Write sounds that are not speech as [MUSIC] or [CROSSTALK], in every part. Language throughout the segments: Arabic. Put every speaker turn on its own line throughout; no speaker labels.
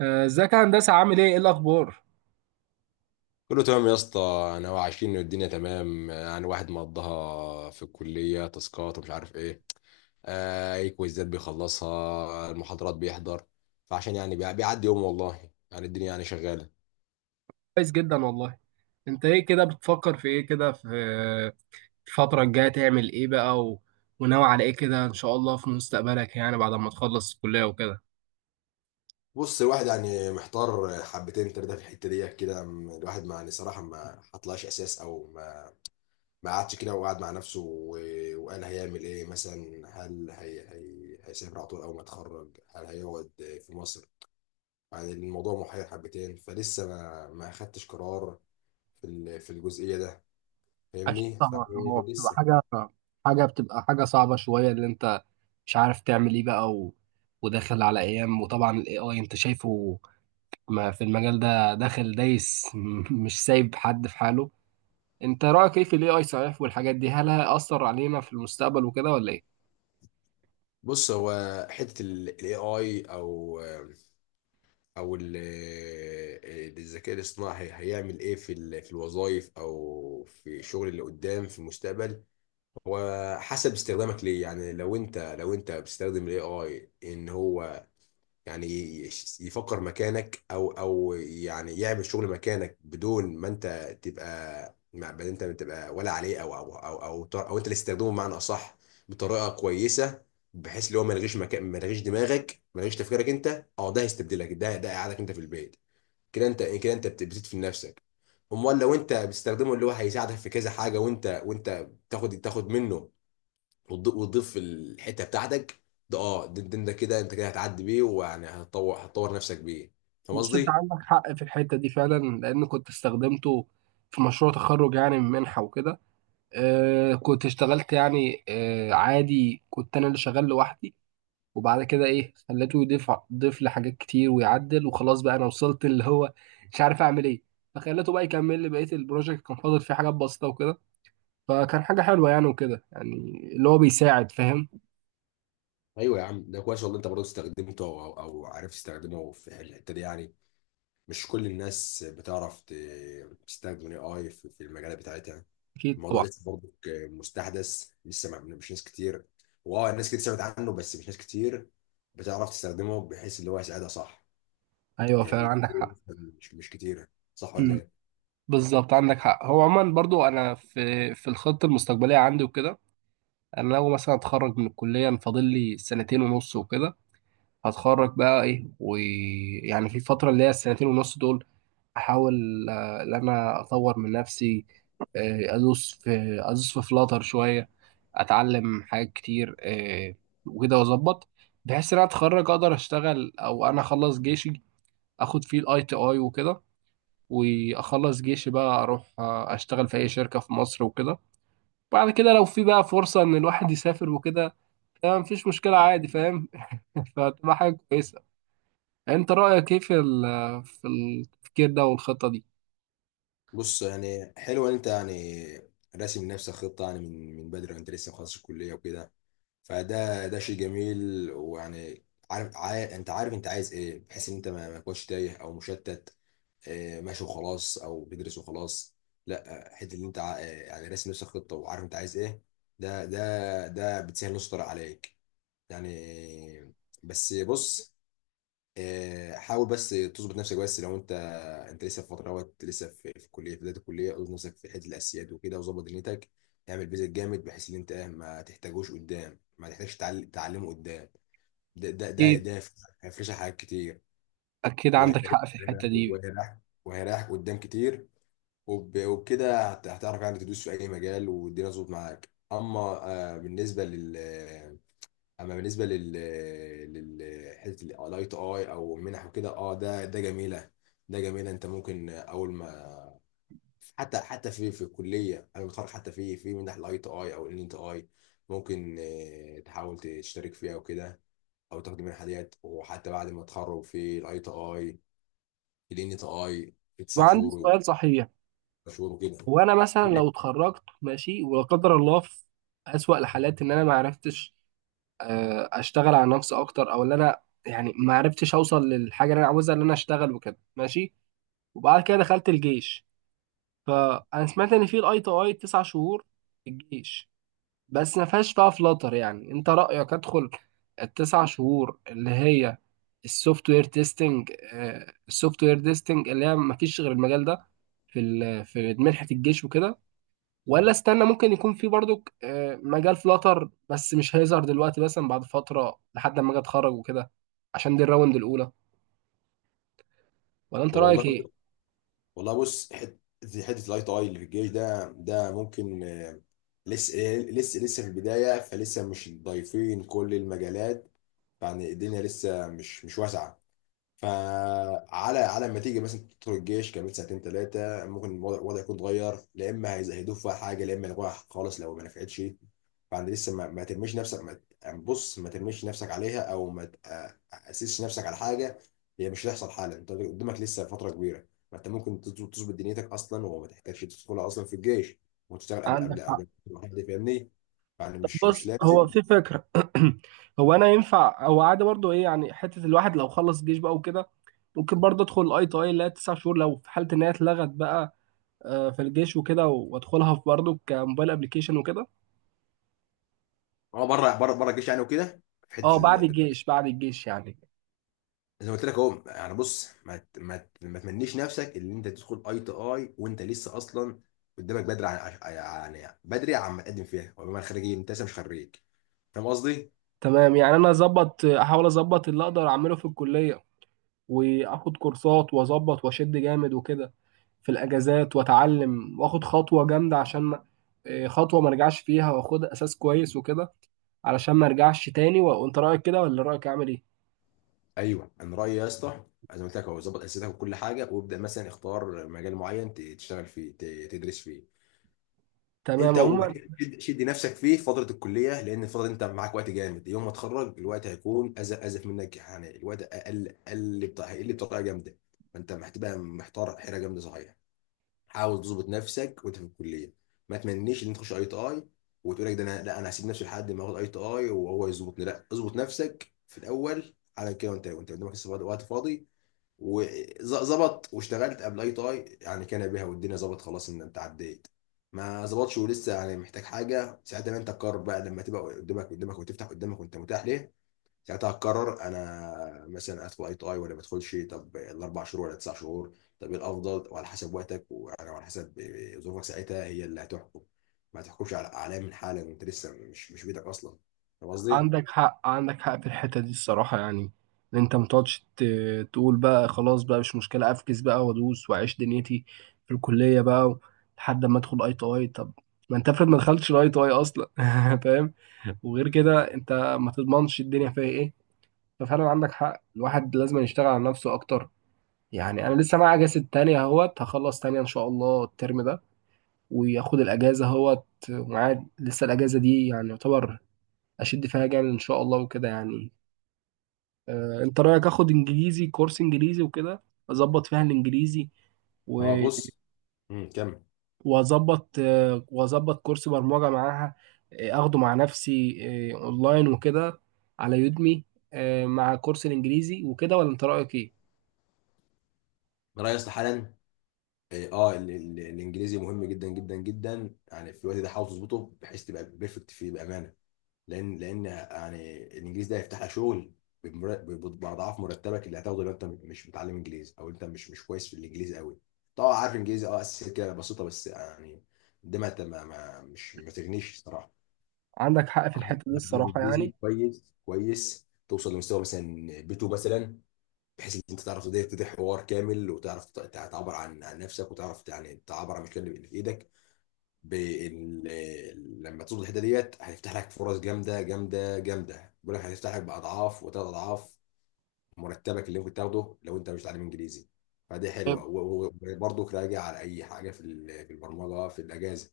ازيك يا هندسة، عامل ايه؟ ايه الأخبار؟
كله تمام يا اسطى. انا وعارفين ان الدنيا تمام، يعني واحد مقضاها في الكليه، تاسكات ومش عارف ايه، اي كويزات بيخلصها، المحاضرات بيحضر، فعشان يعني بيعدي يوم. والله يعني الدنيا يعني شغاله.
كويس جدا والله. انت ايه كده بتفكر في ايه كده، في آه، الفترة الجاية تعمل ايه بقى؟ و... وناوي على ايه كده ان شاء الله في مستقبلك، يعني بعد ما تخلص الكلية وكده؟
بص الواحد يعني محتار حبتين ثلاثه في الحته دي كده، الواحد ما يعني صراحه ما حطلعش اساس، او ما ما قعدش كده، وقعد مع نفسه وقال هيعمل ايه، مثلا هل هي هيسافر على طول اول ما يتخرج، هل هيقعد في مصر؟ يعني الموضوع محير حبتين فلسه ما اخدتش قرار في في الجزئيه ده،
أكيد
فاهمني؟
طبعا،
فيعني
هو بتبقى
لسه.
حاجة صعبة شوية، اللي أنت مش عارف تعمل إيه بقى، و... وداخل على أيام. وطبعا ال AI أنت شايفه ما في المجال ده، داخل دايس [LAUGHS] مش سايب حد في حاله. أنت رأيك إيه في ال AI صحيح والحاجات دي، هل هيأثر علينا في المستقبل وكده ولا إيه؟
بص هو حته الاي اي، او الذكاء الاصطناعي هيعمل ايه في في الوظائف او في الشغل اللي قدام في المستقبل. هو حسب استخدامك ليه، يعني لو انت بتستخدم الاي اي ان هو يعني يفكر مكانك، او يعني يعمل شغل مكانك بدون ما انت تبقى، ما انت تبقى ولا عليه، أو انت اللي تستخدمه بمعنى اصح، بطريقه كويسه، بحيث اللي هو ما يلغيش مكان، ما يلغيش دماغك، ما يلغيش تفكيرك انت. اه ده هيستبدلك، ده قعدك انت في البيت كده. انت كده انت بتدفن نفسك. امال لو انت بتستخدمه، اللي هو هيساعدك في كذا حاجه، وانت تاخد منه وتضيف الحته بتاعتك. ده اه ده ده- ده كده انت، كده هتعدي بيه، ويعني هتطور نفسك بيه. فاهم
بص، انت
قصدي؟
عندك حق في الحته دي فعلا، لان كنت استخدمته في مشروع تخرج يعني من منحه وكده. آه، كنت اشتغلت يعني، آه، عادي، كنت انا اللي شغال لوحدي، وبعد كده ايه خليته يضيف، لحاجات كتير ويعدل، وخلاص بقى انا وصلت اللي هو مش عارف اعمل ايه، فخليته بقى يكمل لي بقيه البروجكت، كان فاضل فيه حاجات بسيطه وكده. فكان حاجه حلوه يعني وكده يعني، اللي هو بيساعد، فاهم؟
ايوه يا عم، ده كويس والله. انت برضه استخدمته او او أو عرفت تستخدمه في الحته دي يعني. مش كل الناس بتعرف تستخدم الاي اي في المجالات بتاعتها.
اكيد
الموضوع
طبعا.
لسه برضه مستحدث، لسه مش ناس كتير. واه ناس كتير سمعت عنه بس مش ناس كتير بتعرف تستخدمه بحيث اللي هو يساعدها صح.
ايوه فعلا
ال-
عندك حق.
مش كتيره، صح ولا
مم.
ايه؟
بالظبط عندك حق. هو عموما برضو انا في الخطه المستقبليه عندي وكده، انا لو مثلا اتخرج من الكليه، أنا فاضل لي سنتين ونص وكده، هتخرج بقى ايه. ويعني في الفتره اللي هي السنتين ونص دول، احاول، ان انا اطور من نفسي، آه، ادوس في ادوس في فلاتر شويه، اتعلم حاجات كتير، وكده واظبط، بحيث ان انا اتخرج اقدر اشتغل. او انا اخلص جيشي، اخد فيه الاي تي اي وكده، واخلص جيشي بقى اروح، اشتغل في اي شركة في مصر وكده. بعد كده لو في بقى فرصة ان الواحد يسافر وكده، تمام مفيش مشكلة عادي، فاهم؟ [LAUGHS] فتبقى حاجة كويسة. انت رأيك ايه في في التفكير ده والخطة دي؟
بص يعني حلو ان انت يعني راسم لنفسك خطه، يعني من بدري وانت لسه مخلص الكليه وكده، فده شيء جميل ويعني عارف انت عارف انت عايز ايه، بحيث ان انت ما تكونش تايه او مشتت. ماشي وخلاص، او بتدرس وخلاص، لا حته اللي انت يعني راسم نفسك خطه وعارف انت عايز ايه. ده بتسهل نص طريق عليك يعني. بس بص، حاول بس تظبط نفسك، بس لو انت، انت لسه في فتره، وقت لسه في الكليه، في بدايه الكليه اظبط نفسك في حته الاسياد وكده، وظبط دنيتك. اعمل بيزك جامد، بحيث ان انت ما تحتاجوش قدام، ما تحتاجش تعلمه قدام. ده ده ده
اكيد
ده هيفرشك حاجات كتير،
اكيد عندك
وهيريحك
حق في الحتة دي.
وهيريحك وهيريحك قدام كتير. وبكده هتعرف يعني تدوس في اي مجال، والدنيا تظبط معاك. اما بالنسبه لل، اما بالنسبه لل حته الاي تو اي او منح وكده، ده جميله. ده جميله، انت ممكن اول ما، حتى في الكليه انا بتخرج، حتى في منح الاي تو اي او الان تو اي، ممكن تحاول تشترك فيها وكده، او تاخد منحه ديت، وحتى بعد ما تخرج في الاي تو اي الان تو اي في تسع
وعندي
شهور
سؤال صحيح،
شهور وكده.
هو انا مثلا لو اتخرجت ماشي، ولا قدر الله في اسوأ الحالات ان انا ما عرفتش، اشتغل على نفسي اكتر، او ان انا يعني ما عرفتش اوصل للحاجة اللي انا عاوزها، ان انا اشتغل وكده ماشي، وبعد كده دخلت الجيش. فانا سمعت ان في الاي تي اي تسع شهور في الجيش، بس ما فيهاش بقى فلاتر. يعني انت رايك ادخل التسع شهور اللي هي السوفت وير تيستنج؟ السوفت وير تيستنج اللي هي ما فيش غير المجال ده في منحه الجيش وكده، ولا استنى ممكن يكون في برضو، مجال فلاتر، بس مش هيظهر دلوقتي، مثلا بعد فتره لحد ما اجي اتخرج وكده، عشان دي الراوند الاولى؟ ولا انت رايك
والله
ايه؟
والله بص حته الاي تو اي اللي في الجيش ده، ممكن لسه في البداية، فلسه مش ضايفين كل المجالات. يعني الدنيا لسه مش واسعة. على ما تيجي مثلا تدخل الجيش كمان سنتين ثلاثه، ممكن الوضع يكون اتغير، لا اما هيزودوا فيها حاجه، لا اما يلغوها خالص لو ما نفعتش. فانت لسه ما ترميش نفسك، ما ت- يعني بص ما ترميش نفسك عليها، او ما تاسسش نفسك على حاجه هي مش هتحصل حالا. انت قدامك لسه فتره كبيره، ما انت ممكن تظبط دنيتك اصلا، وما تحتاجش تدخلها اصلا في الجيش، وتشتغل قبل
عندك.
قبل قبل ما حد. فاهمني؟ يعني مش
بص، هو
لازم.
في فكرة. [CLEARS THROAT] هو انا ينفع، هو عادي برضو ايه يعني، حتة الواحد لو خلص جيش بقى وكده، ممكن برضه ادخل الاي تي اي اللي هي تسع شهور، لو في حالة ان هي اتلغت بقى، في الجيش وكده، وادخلها في برضه كموبايل ابلكيشن وكده.
اه بره بره بره الجيش يعني وكده. في
اه بعد
حته
الجيش بعد الجيش يعني.
زي ما قلت لك اهو، يعني بص ما تمنيش نفسك اللي انت تدخل اي تي اي وانت لسه اصلا قدامك بدري عن، يعني بدري عن ما تقدم فيها، وبما خريجين انت لسه مش خريج. فاهم قصدي؟
تمام يعني انا اظبط، احاول اظبط اللي اقدر اعمله في الكلية، واخد كورسات واظبط واشد جامد وكده، في الاجازات، واتعلم واخد خطوة جامدة، عشان خطوة ما ارجعش فيها، واخد اساس كويس وكده، علشان ما ارجعش تاني. وانت رايك كده، ولا رايك عامل ايه؟
ايوه انا رايي يا اسطى، زي ما قلت لك اهو ظبط اسئلتك وكل حاجه، وابدا مثلا اختار مجال معين تشتغل فيه، تدرس فيه.
تمام
انت
عموما.
شد نفسك فيه في فتره الكليه، لان الفتره دي انت معاك وقت جامد. يوم ما تخرج الوقت هيكون ازف ازف منك، يعني الوقت اقل اقل بتاع، هيقل بطريقه جامده. فانت محتار حيره جامده، صحيح. حاول تظبط نفسك وانت في الكليه، ما تمنيش ان انت تخش اي تي اي وتقول لك ده، انا لا انا هسيب نفسي لحد ما اخد اي تي اي وهو يظبطني. لا اظبط نفسك في الاول على كده، وانت قدامك لسه وقت فاضي، وظبط واشتغلت قبل اي تاي يعني، كان بها والدنيا ظبط خلاص ان انت عديت. ما ظبطش ولسه يعني محتاج حاجه، ساعتها بقى انت تقرر بقى لما تبقى قدامك وتفتح قدامك وانت متاح ليه. ساعتها هتقرر انا مثلا ادخل اي تاي ولا ما ادخلش، طب الاربع شهور ولا تسع شهور، طب ايه الافضل، وعلى حسب وقتك وعلى حسب ظروفك، ساعتها هي اللي هتحكم. ما تحكمش على اعلام من حالا وانت لسه مش بيدك اصلا. فاهم قصدي؟
عندك حق في الحته دي الصراحه، يعني ان انت ما تقعدش تقول بقى خلاص بقى مش مشكله، افكس بقى وادوس واعيش دنيتي في الكليه بقى لحد ما ادخل اي تي اي. طب ما انت افرض ما دخلتش الاي تي اي اصلا؟ [LAUGHS] فاهم. وغير كده انت ما تضمنش الدنيا فيها ايه. ففعلا عندك حق، الواحد لازم يشتغل على نفسه اكتر. يعني انا لسه معايا اجازه تانية اهوت، هخلص تانية ان شاء الله الترم ده، وياخد الاجازه اهوت، ومعاه لسه الاجازه دي يعني يعتبر اشد فيها جامد ان شاء الله وكده يعني. انت رايك اخد انجليزي، كورس انجليزي وكده، اظبط فيها الانجليزي،
اه
و-
بص، كمل.
واظبط، واظبط كورس برمجه معاها، اخده مع نفسي، اونلاين وكده، على يودمي، مع كورس الانجليزي وكده؟ ولا انت رايك ايه؟
رأي اصلا حالا، إيه، اه ال- ال- الانجليزي مهم جدا جدا جدا، يعني في الوقت ده حاول تظبطه بحيث تبقى بيرفكت فيه بامانه. لان يعني الانجليزي ده هيفتح لك شغل باضعاف مرتبك اللي هتاخده، لو انت مش متعلم انجليزي، او انت مش كويس في الانجليزي قوي. طبعا عارف انجليزي، اساسيات كده بسيطه بس يعني. ده ما ت- ما ما- مش ما تغنيش الصراحه.
عندك حق في
عايز
الحته دي
تتعلم
الصراحه
انجليزي
يعني.
كويس كويس، توصل لمستوى مثلا بي 2 مثلا، بحيث ان انت تعرف تبتدي حوار كامل، وتعرف تعبر عن نفسك، وتعرف يعني تعبر عن المشكله اللي في ايدك. لما تصل الحته ديت هيفتح لك فرص جامده جامده جامده، بيقول لك هيفتح لك باضعاف وثلاث اضعاف مرتبك اللي ممكن تاخده لو انت مش تعلم انجليزي. فدي حلوه، وبرضه راجع على اي حاجه في في البرمجه في الاجازه.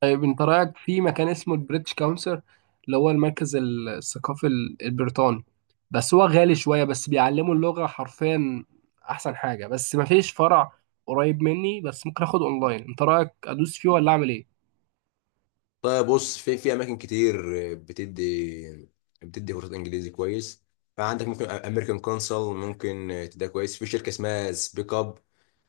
طيب انت رايك في مكان اسمه البريتش كونسل، اللي هو المركز الثقافي البريطاني؟ بس هو غالي شويه، بس بيعلموا اللغه حرفيا احسن حاجه. بس ما فيش فرع قريب مني، بس ممكن اخد اونلاين. انت رايك ادوس فيه ولا اعمل ايه؟
طيب بص، في اماكن كتير بتدي بتدي كورسات انجليزي كويس. فعندك ممكن امريكان كونسل ممكن تديها كويس، في شركه اسمها سبيك اب.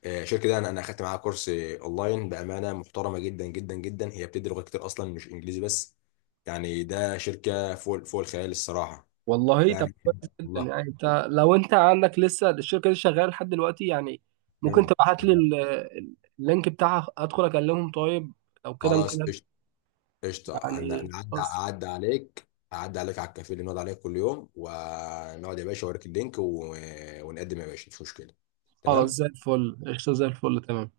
الشركه دي انا اخدت معاها كورس اونلاين، بامانه محترمه جدا جدا جدا، هي بتدي لغات كتير اصلا مش انجليزي بس. يعني ده شركه فوق فوق الخيال الصراحه.
والله طب
فعلا
كويس جدا
والله.
يعني. انت لو انت عندك لسه الشركه دي شغاله لحد دلوقتي يعني، ممكن تبعت لي
فعلا.
اللينك بتاعها، ادخل اكلمهم؟ طيب او كده ممكن
خلاص قشطة. قشطة. عن-
يعني
نعدي
خلاص.
أعدي عليك. على الكافيه اللي بنقعد عليه كل يوم، ونقعد يا باشا أوريك اللينك ونقدم يا باشا، مش مشكلة.
خلاص
تمام.
زي الفل، قشطه، زي الفل، تمام.